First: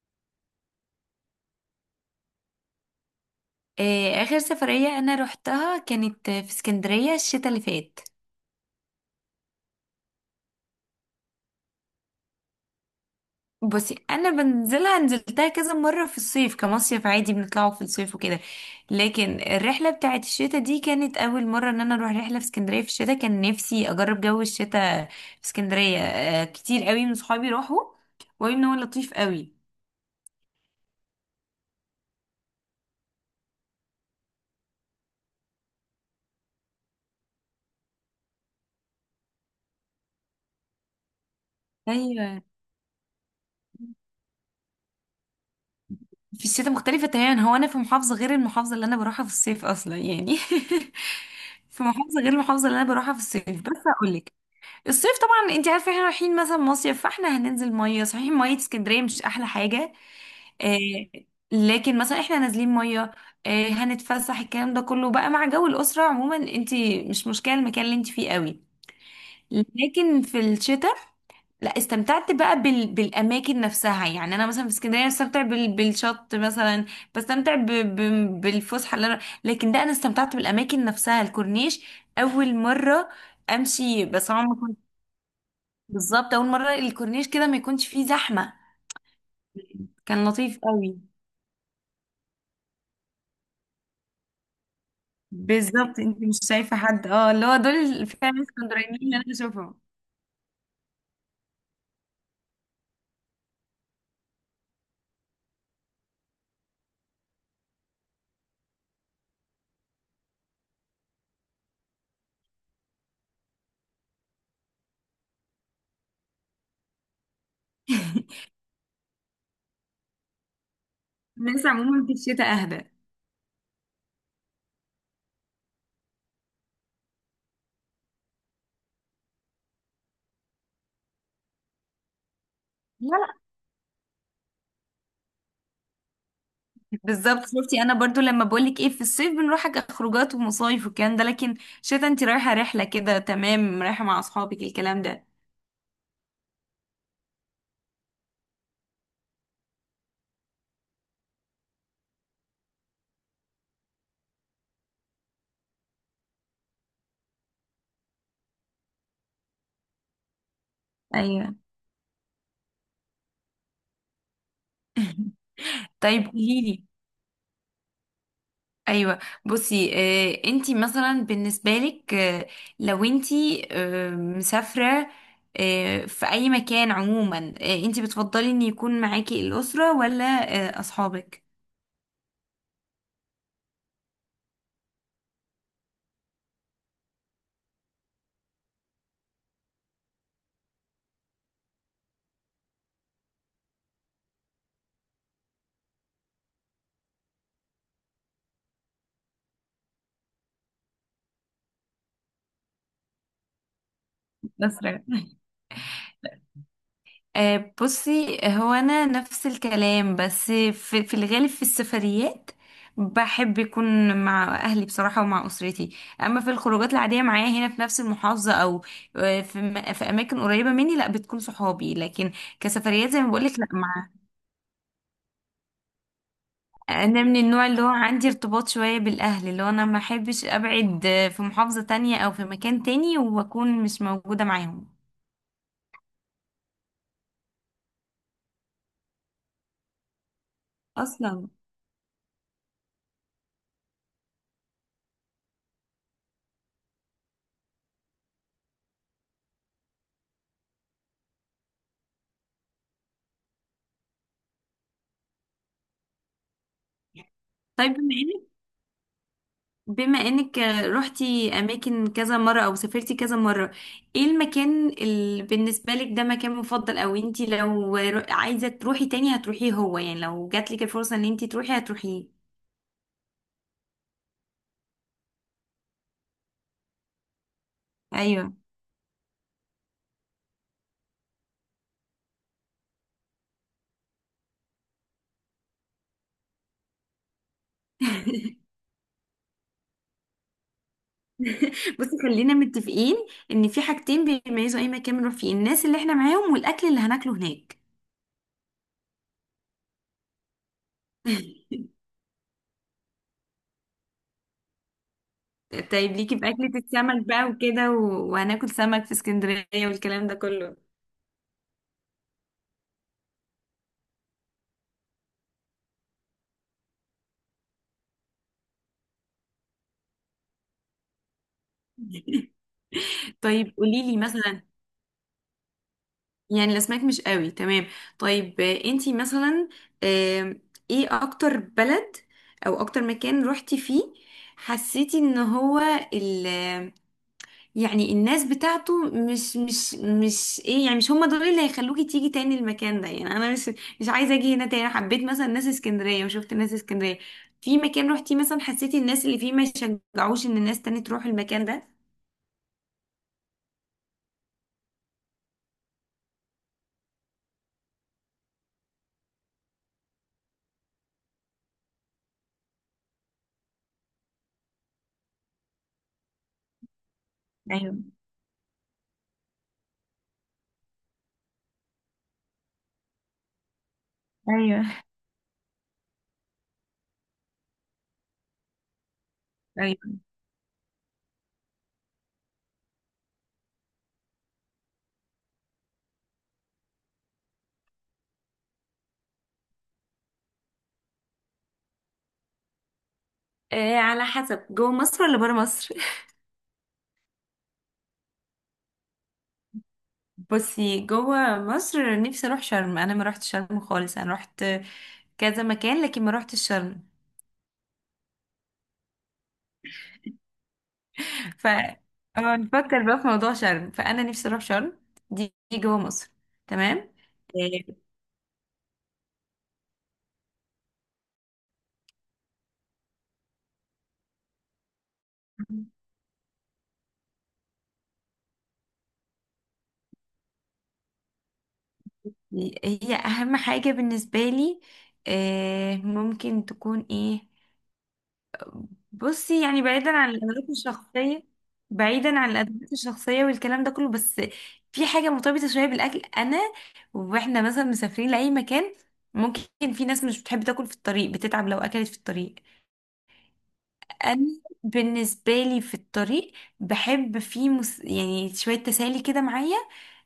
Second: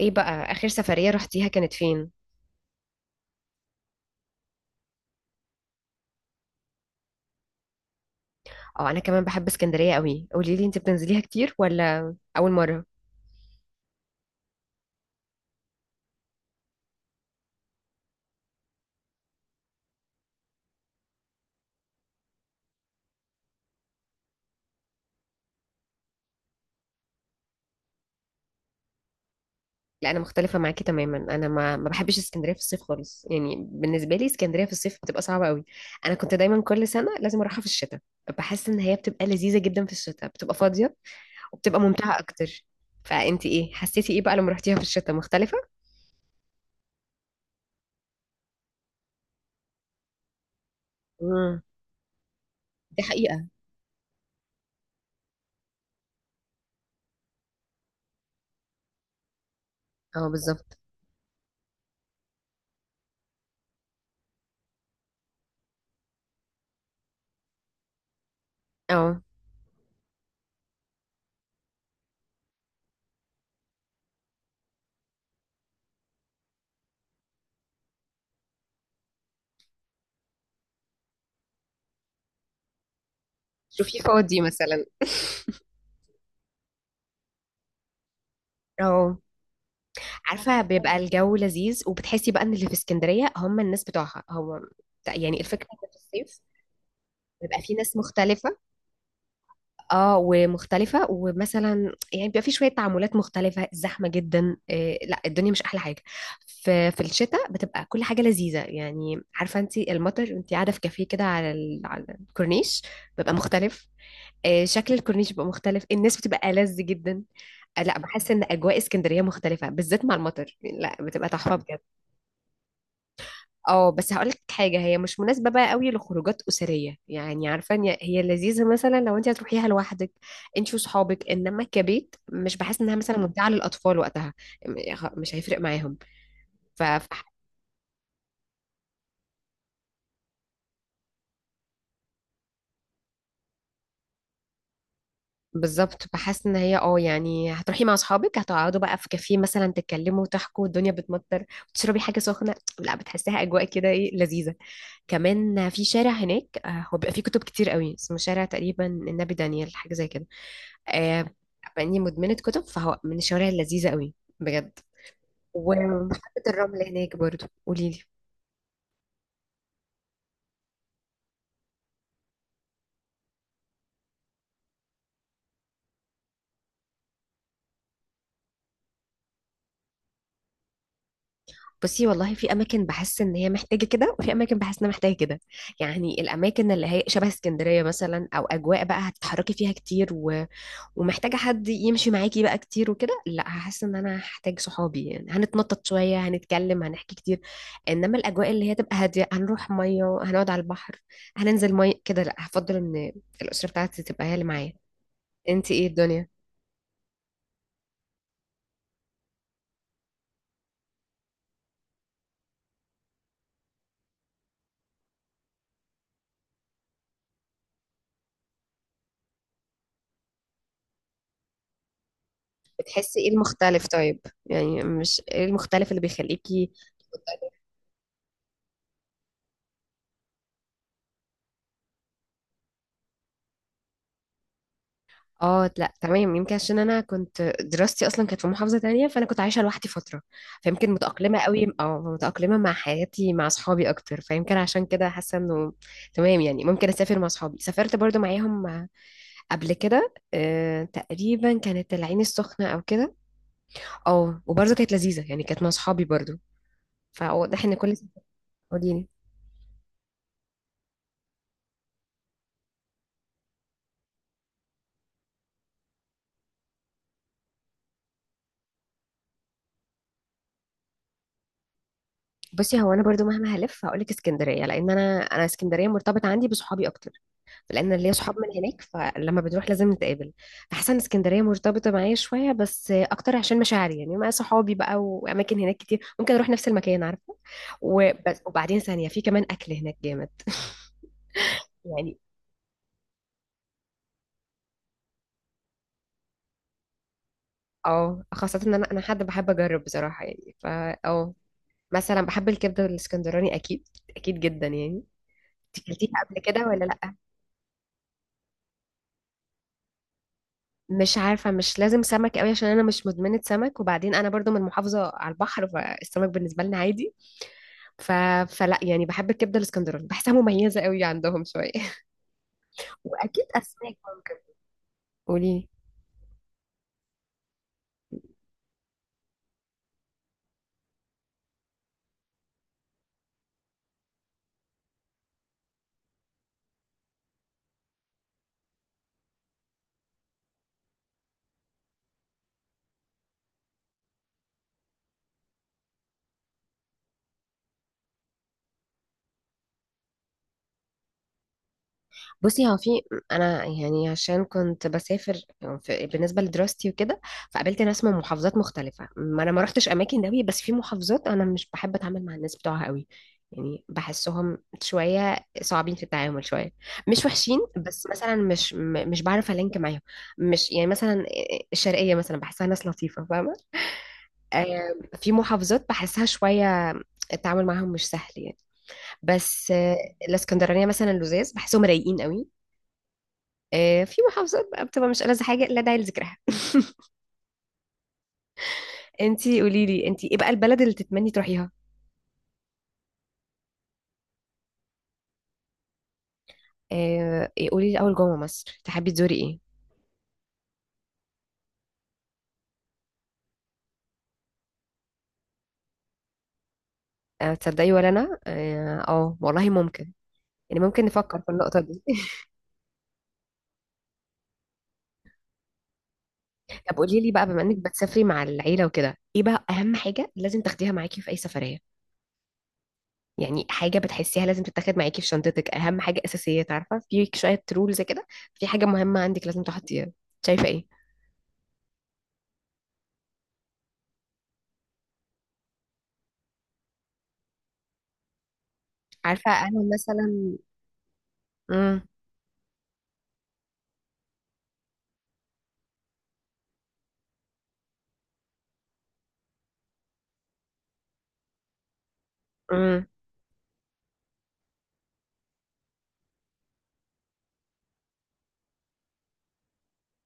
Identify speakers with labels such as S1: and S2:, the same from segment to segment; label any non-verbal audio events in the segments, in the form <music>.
S1: ايه بقى اخر سفرية رحتيها كانت فين؟
S2: آه، آخر سفرية أنا روحتها كانت في اسكندرية الشتاء اللي فات.
S1: اه، انا كمان بحب اسكندرية قوي. قولي لي، انت بتنزليها كتير ولا اول مرة؟
S2: بصي، أنا بنزلها، نزلتها كذا مرة في الصيف كمصيف عادي، بنطلعوا في الصيف وكده. لكن الرحلة بتاعت الشتاء دي كانت أول مرة إن أنا أروح رحلة في اسكندرية في الشتاء. كان نفسي أجرب جو الشتاء في اسكندرية. آه، كتير قوي من صحابي راحوا وقالوا إن هو لطيف قوي.
S1: لا، انا مختلفة معاكي تماما. انا ما بحبش اسكندرية في الصيف خالص، يعني بالنسبة لي اسكندرية في الصيف بتبقى صعبة قوي. انا كنت دايما كل سنة لازم اروحها في الشتاء. بحس ان هي بتبقى لذيذة جدا في الشتاء، بتبقى فاضية وبتبقى ممتعة
S2: أيوة.
S1: اكتر. فانت ايه، حسيتي ايه بقى لما رحتيها في الشتاء؟ مختلفة؟
S2: في الشتاء مختلفة تماما، هو أنا في محافظة غير المحافظة اللي أنا بروحها في الصيف أصلا، يعني
S1: امم
S2: <laughs> في محافظة غير المحافظة اللي أنا
S1: دي
S2: بروحها في
S1: حقيقة.
S2: الصيف، بس أقولك، الصيف طبعا انت عارفه احنا رايحين مثلا مصيف، فاحنا هننزل ميه، صحيح ميه اسكندريه مش احلى حاجه.
S1: اه، بالظبط.
S2: آه. لكن مثلا احنا نازلين ميه، آه هنتفسح، الكلام ده كله بقى مع جو الاسره عموما، انت مش مشكله المكان اللي انت فيه قوي.
S1: اه،
S2: لكن في الشتاء لا، استمتعت بقى بال بالاماكن نفسها، يعني انا مثلا في اسكندريه بستمتع بال بالشط مثلا، بستمتع ب ب بالفسحه اللي انا، لكن ده انا استمتعت بالاماكن نفسها، الكورنيش اول مره
S1: شوفي،
S2: امشي بس
S1: فاضي
S2: عمري،
S1: مثلا.
S2: بالظبط اول مره الكورنيش كده ما يكونش فيه زحمه،
S1: اه،
S2: كان لطيف
S1: عارفة بيبقى
S2: قوي.
S1: الجو لذيذ، وبتحسي بقى ان اللي في اسكندرية هم الناس بتوعها. هو يعني الفكرة ان في
S2: بالظبط، انت مش
S1: الصيف
S2: شايفه حد، اه اللي هو
S1: بيبقى في ناس
S2: دول فعلا
S1: مختلفة.
S2: اسكندرانيين اللي انا بشوفهم.
S1: اه، ومختلفة، ومثلا يعني بيبقى في شوية تعاملات مختلفة. زحمة جدا، إيه لا، الدنيا مش أحلى حاجة. في الشتاء بتبقى كل حاجة لذيذة، يعني عارفة انت، المطر، انت قاعدة في كافيه كده على الكورنيش، بيبقى مختلف. إيه، شكل الكورنيش بيبقى مختلف، الناس بتبقى ألذ جدا. آه، لا بحس ان
S2: <laughs>
S1: اجواء اسكندريه مختلفه بالذات مع المطر، لا بتبقى تحفه
S2: الناس
S1: بجد.
S2: عموما في الشتاء اهدى، لا
S1: اه، بس هقولك حاجة، هي مش مناسبة بقى قوي لخروجات أسرية. يعني عارفة إن هي لذيذة مثلا لو انت هتروحيها لوحدك، انت وصحابك، انما كبيت مش بحس انها مثلا
S2: لا
S1: ممتعة للأطفال وقتها. مش هيفرق معاهم. ف فح-
S2: بالظبط، شفتي انا برضو لما بقولك ايه، في الصيف بنروح خروجات ومصايف والكلام ده، لكن شتا انت رايحه رحله كده، تمام، رايحه مع اصحابك الكلام ده.
S1: بالظبط، بحس ان هي يعني هتروحي مع اصحابك، هتقعدوا بقى في كافيه مثلا تتكلموا وتحكوا، الدنيا بتمطر وتشربي حاجة سخنة. لا، بتحسيها أجواء كده، ايه، لذيذة. كمان في شارع هناك هو بيبقى فيه كتب كتير قوي، اسمه شارع تقريبا النبي دانيال، حاجة زي كده. آه
S2: ايوه.
S1: باني مدمنه كتب، فهو من الشوارع اللذيذه قوي، بجد.
S2: <laughs> طيب
S1: وحبه الرمل
S2: قوليلي.
S1: هناك برضو. قولي لي،
S2: ايوه. بصي آه، انتي مثلا بالنسبه لك، آه لو انتي آه مسافره آه في اي مكان عموما، آه انتي بتفضلي ان يكون معاكي الاسره ولا آه اصحابك؟
S1: بصي والله في اماكن بحس ان هي محتاجه كده، وفي اماكن بحس انها محتاجه كده. يعني الاماكن اللي هي شبه اسكندريه مثلا، او اجواء بقى هتتحركي فيها كتير ومحتاجه حد يمشي معاكي بقى كتير وكده، لا هحس ان انا هحتاج صحابي، يعني هنتنطط شويه، هنتكلم، هنحكي كتير. انما الاجواء اللي هي تبقى هاديه، هنروح ميه، هنقعد على البحر، هننزل ميه كده، لا هفضل ان الاسره بتاعتي تبقى هي اللي معايا.
S2: الأسرة.
S1: انت ايه الدنيا؟
S2: آه، بصي هو انا نفس الكلام، بس في الغالب، في السفريات بحب يكون مع اهلي بصراحة، ومع اسرتي. اما في الخروجات العادية معايا هنا في نفس المحافظة، او آه، في اماكن قريبة مني، لا بتكون صحابي. لكن كسفريات
S1: بتحسي
S2: زي ما
S1: ايه
S2: بقولك، لا
S1: المختلف
S2: مع،
S1: طيب؟ يعني مش ايه المختلف اللي بيخليكي؟
S2: انا من النوع اللي هو عندي ارتباط شوية بالاهل، اللي هو انا ما احبش ابعد آه، في محافظة تانية او في مكان تاني واكون مش موجودة معاهم
S1: اه، لا تمام، يمكن عشان انا كنت دراستي اصلا كانت في محافظة تانية، فانا كنت عايشة لوحدي فترة، فيمكن متأقلمة
S2: اصلا.
S1: قوي، متأقلمة مع حياتي مع اصحابي اكتر، فيمكن عشان كده حاسة انه تمام، يعني ممكن اسافر مع اصحابي. سافرت برضو معاهم قبل كده، تقريبا كانت العين السخنة او كده. اه، وبرضو كانت لذيذة، يعني كانت مع اصحابي برضو. فواضح ان
S2: طيب،
S1: كل...
S2: بما
S1: قوليلي.
S2: بما انك رحتي اماكن كذا مرة، او سافرتي كذا مرة، ايه المكان اللي بالنسبة لك ده مكان مفضل، او انتي لو عايزة تروحي تاني هتروحيه؟ هو يعني لو جاتلك الفرصة ان انتي تروحي هتروحيه؟
S1: بصي، هو انا برضو مهما هلف هقولك اسكندريه، لان انا اسكندريه مرتبط عندي بصحابي اكتر، لان ليا صحاب من
S2: ايوه.
S1: هناك، فلما بنروح لازم نتقابل. احسن اسكندريه مرتبطه معايا شويه، بس اكتر عشان مشاعري يعني مع صحابي بقى، واماكن هناك كتير ممكن اروح نفس المكان، عارفه. وبس،
S2: <laughs>
S1: وبعدين ثانيه في كمان اكل هناك جامد. <laughs> يعني.
S2: بصي خلينا متفقين ان في حاجتين بيميزوا اي مكان بنروح فيه: الناس اللي احنا معاهم، والاكل اللي هناكله هناك.
S1: اه، خاصه ان انا حد بحب اجرب بصراحه، يعني فا اه مثلا بحب الكبده الاسكندراني، اكيد، اكيد جدا يعني. أنت اكلتيها
S2: طيب ليكي
S1: قبل كده
S2: باكلة
S1: ولا لا؟
S2: السمك بقى وكده وهناكل سمك في اسكندرية والكلام ده كله.
S1: مش عارفة، مش لازم سمك قوي، عشان أنا مش مدمنة سمك، وبعدين أنا برضو من محافظة على البحر، فالسمك بالنسبة لنا عادي. ف... فلا يعني، بحب الكبدة الاسكندراني، بحسها مميزة قوي عندهم شوية.
S2: <laughs>
S1: <laughs> وأكيد
S2: طيب
S1: أسماك
S2: قوليلي
S1: ممكن.
S2: مثلا،
S1: قولي.
S2: يعني الاسماك مش قوي تمام. طيب آه، انتي مثلا آم، ايه اكتر بلد او اكتر مكان روحتي فيه حسيتي ان هو ال، يعني الناس بتاعته مش ايه، يعني مش هم دول اللي هيخلوكي تيجي تاني المكان ده، يعني انا مش مش عايزه اجي هنا تاني. أنا حبيت مثلا ناس اسكندريه وشفت ناس اسكندريه، في مكان روحتي مثلا حسيتي الناس اللي فيه ما يشجعوش ان الناس تاني تروح المكان ده؟
S1: بصي، هو في... انا يعني، عشان كنت بسافر في بالنسبه لدراستي وكده، فقابلت ناس من محافظات مختلفه. ما انا ما رحتش اماكن قوي، بس في محافظات انا مش بحب اتعامل مع الناس بتوعها قوي، يعني بحسهم شويه صعبين في التعامل، شويه، مش وحشين،
S2: ايوه.
S1: بس مثلا مش مش بعرف الينك معاهم، مش يعني مثلا، الشرقيه مثلا بحسها ناس لطيفه فاهمه.
S2: ايوه.
S1: آه، في محافظات بحسها شويه التعامل معاهم مش سهل يعني. بس،
S2: ايوه.
S1: الاسكندرانيه مثلا لزاز بحسهم رايقين قوي. في محافظات بقى بتبقى مش ألذ حاجة، لا داعي لذكرها. <laughs> انتي قولي لي، انتي ايه بقى البلد اللي تتمني تروحيها؟
S2: آه، على حسب جوه مصر ولا بره مصر؟
S1: آه، إيه، قولي لي اول، جوه مصر تحبي تزوري ايه؟
S2: بصي جوه مصر، نفسي اروح شرم، انا ما رحت شرم خالص، انا رحت كذا مكان لكن ما رحت شرم.
S1: تصدقي ولا انا والله ممكن، يعني ممكن نفكر في
S2: ف
S1: النقطة دي. <laughs>
S2: اه نفكر بقى في موضوع شرم، فانا نفسي اروح شرم. دي جوه مصر.
S1: طب
S2: تمام.
S1: قولي لي بقى، بما انك
S2: آه،
S1: بتسافري مع العيلة وكده، ايه بقى اهم حاجة لازم تاخديها معاكي في اي سفرية؟ يعني حاجة بتحسيها لازم تتاخد معاكي في شنطتك، اهم حاجة اساسية، عارفة، في شوية رولز كده، في حاجة مهمة عندك لازم تحطيها. شايفة ايه؟
S2: هي اهم حاجة بالنسبة لي آه، ممكن تكون ايه؟
S1: عارفة
S2: بصي
S1: انا
S2: يعني بعيدا عن
S1: مثلا...
S2: الادوات الشخصيه،
S1: امم،
S2: بعيدا عن الادوات الشخصيه والكلام ده كله، بس في حاجه مرتبطه شويه بالاكل، انا واحنا مثلا مسافرين لاي مكان، ممكن في ناس مش بتحب تاكل في الطريق، بتتعب لو اكلت في الطريق.
S1: امم،
S2: انا بالنسبه لي في الطريق بحب في يعني شويه تسالي كده معايا،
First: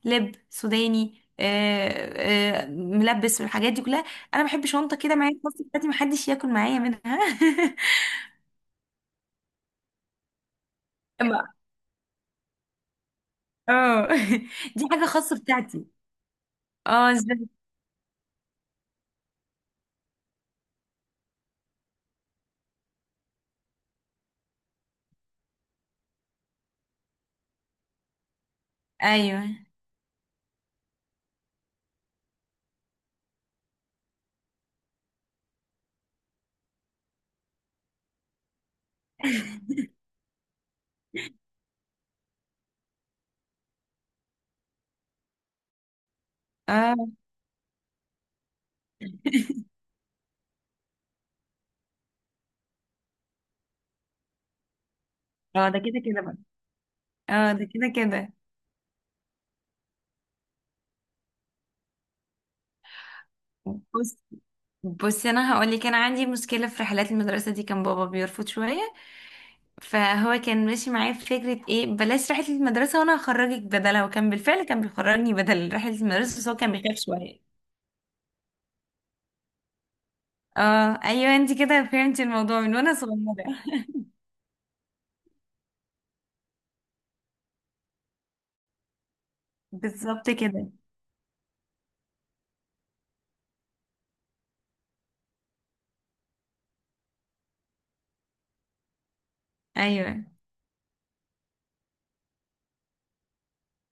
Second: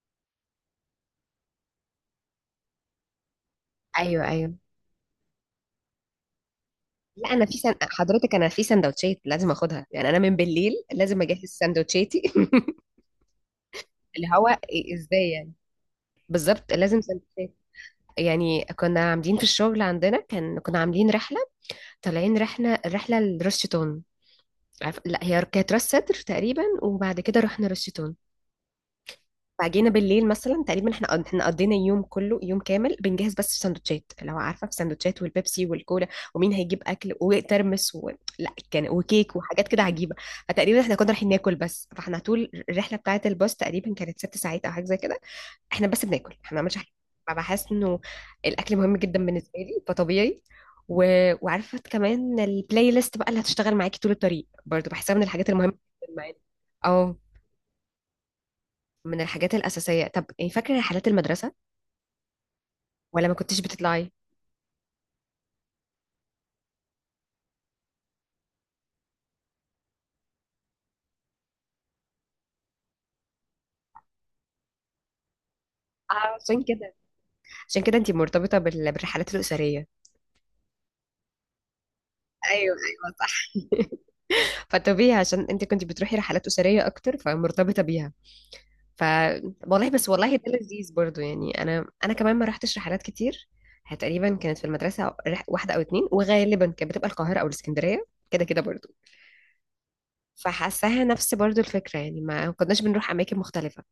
S2: لب سوداني آه، آه، ملبس والحاجات دي كلها.
S1: ايوه،
S2: انا
S1: ايوه.
S2: بحب شنطه كده معايا في الباص بتاعتي محدش ياكل معايا منها.
S1: لا، انا حضرتك انا في سندوتشات لازم اخدها، يعني انا من بالليل لازم اجهز
S2: <laughs>
S1: سندوتشاتي. <laughs>
S2: اه.
S1: اللي هو
S2: <laughs> دي حاجة
S1: ازاي
S2: خاصة
S1: يعني.
S2: بتاعتي.
S1: بالظبط، لازم
S2: اه، ازاي؟
S1: سندوتشات. يعني كنا عاملين في الشغل عندنا، كان كنا عاملين رحله، طالعين رحله رحله لراس شيطان. لا، هي كانت راس سدر تقريبا، وبعد كده رحنا راس شيطان.
S2: ايوه.
S1: فجينا بالليل مثلا تقريبا، احنا قضينا يوم كله، يوم كامل بنجهز، بس في سندوتشات، لو عارفه، في سندوتشات والبيبسي والكولا، ومين هيجيب اكل وترمس لا كان وكيك وحاجات كده عجيبه. فتقريبا احنا كنا رايحين ناكل بس، فاحنا طول الرحله بتاعه الباص تقريبا كانت 6 ساعات او حاجه زي كده. احنا بس بناكل، احنا ما عملناش حاجه.
S2: اه.
S1: فبحس انه الاكل مهم جدا بالنسبه
S2: <laughs>
S1: لي، فطبيعي. و... وعارفه كمان البلاي ليست بقى اللي هتشتغل معاكي طول الطريق، برضو بحسها من الحاجات
S2: اه
S1: المهمه
S2: ده كده
S1: جدا
S2: كده
S1: معانا.
S2: بقى.
S1: اه،
S2: اه ده كده كده.
S1: من الحاجات الأساسية. طب، يعني فاكرة رحلات المدرسة ولا ما كنتش بتطلعي؟
S2: بص بصي انا هقول لك، انا عندي مشكله في رحلات المدرسه دي، كان بابا بيرفض شويه، فهو كان ماشي معايا في فكره ايه بلاش رحله المدرسه وانا هخرجك بدلها، وكان بالفعل كان بيخرجني بدل رحله
S1: آه،
S2: المدرسه، بس هو
S1: عشان
S2: كان
S1: كده
S2: بيخاف شويه.
S1: عشان كده انت مرتبطة بالرحلات الأسرية.
S2: اه ايوه، انت كده فهمتي الموضوع
S1: ايوه،
S2: من وانا
S1: ايوه،
S2: صغيره.
S1: صح.
S2: <laughs>
S1: <laughs> فطبيعي عشان انت كنت بتروحي رحلات أسرية أكتر، فمرتبطة بيها. ف والله، بس
S2: بالظبط
S1: والله ده
S2: كده.
S1: لذيذ برضو، يعني أنا كمان ما رحتش رحلات كتير. هي تقريبا كانت في المدرسة واحدة أو اتنين، وغالبا كانت بتبقى القاهرة أو الإسكندرية، كده كده برضو.
S2: ايوه.
S1: فحاساها نفس برضو الفكرة، يعني ما كناش بنروح أماكن مختلفة.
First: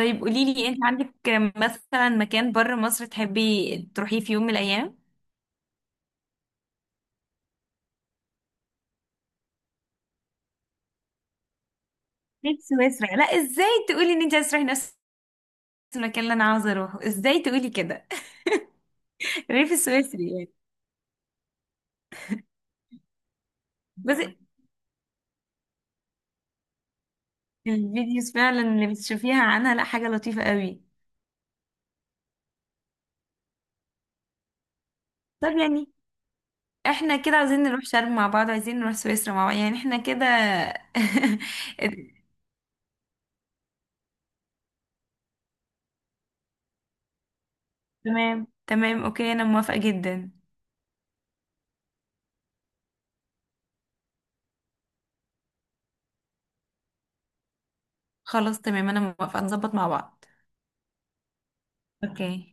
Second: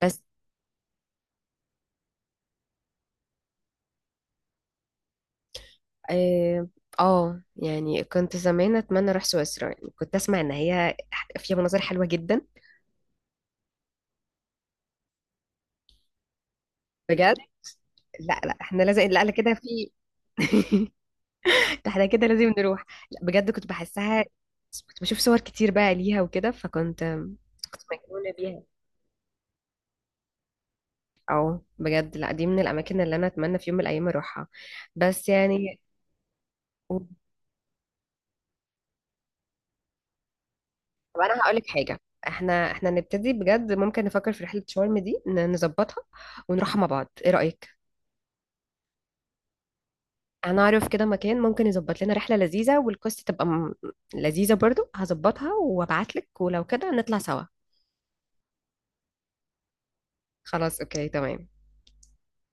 S1: بس،
S2: قوليلي، انت عندك مثلا مكان بره مصر تحبي تروحيه في يوم من الايام؟
S1: اه يعني كنت زمان اتمنى اروح سويسرا، يعني كنت اسمع ان هي فيها مناظر حلوة جدا،
S2: ليه سويسرا؟ لا ازاي تقولي ان انت عايزه تروحي نفس المكان اللي انا عاوزه اروحه؟
S1: بجد.
S2: ازاي تقولي كده؟
S1: لا، لا، احنا لازم، لا، لا،
S2: <laughs>
S1: كده
S2: الريف
S1: في.
S2: السويسري يعني.
S1: <laughs> احنا كده لازم نروح. لا بجد، كنت
S2: بس
S1: بحسها، كنت بشوف صور كتير بقى ليها وكده فكنت
S2: الفيديوز
S1: مجنونة
S2: فعلا
S1: بيها.
S2: اللي بتشوفيها عنها لا حاجه لطيفه قوي.
S1: او بجد، لا دي من الاماكن اللي انا اتمنى في يوم من الايام اروحها. بس
S2: طب
S1: يعني،
S2: يعني
S1: طب
S2: احنا كده عايزين نروح شرم مع بعض، عايزين نروح سويسرا مع بعض، يعني احنا كده.
S1: انا هقول لك حاجة،
S2: <laughs>
S1: احنا نبتدي بجد ممكن نفكر في رحلة شرم دي، نظبطها ونروحها مع بعض. ايه رأيك؟
S2: تمام تمام، اوكي، انا موافقه جدا.
S1: انا اعرف كده مكان ممكن يظبط لنا رحله لذيذه، والكوست تبقى لذيذه برضو. هظبطها وابعت لك، ولو كده نطلع سوا.
S2: خلاص تمام، انا موافقه نظبط مع بعض.
S1: خلاص، اوكي، تمام.
S2: اوكي.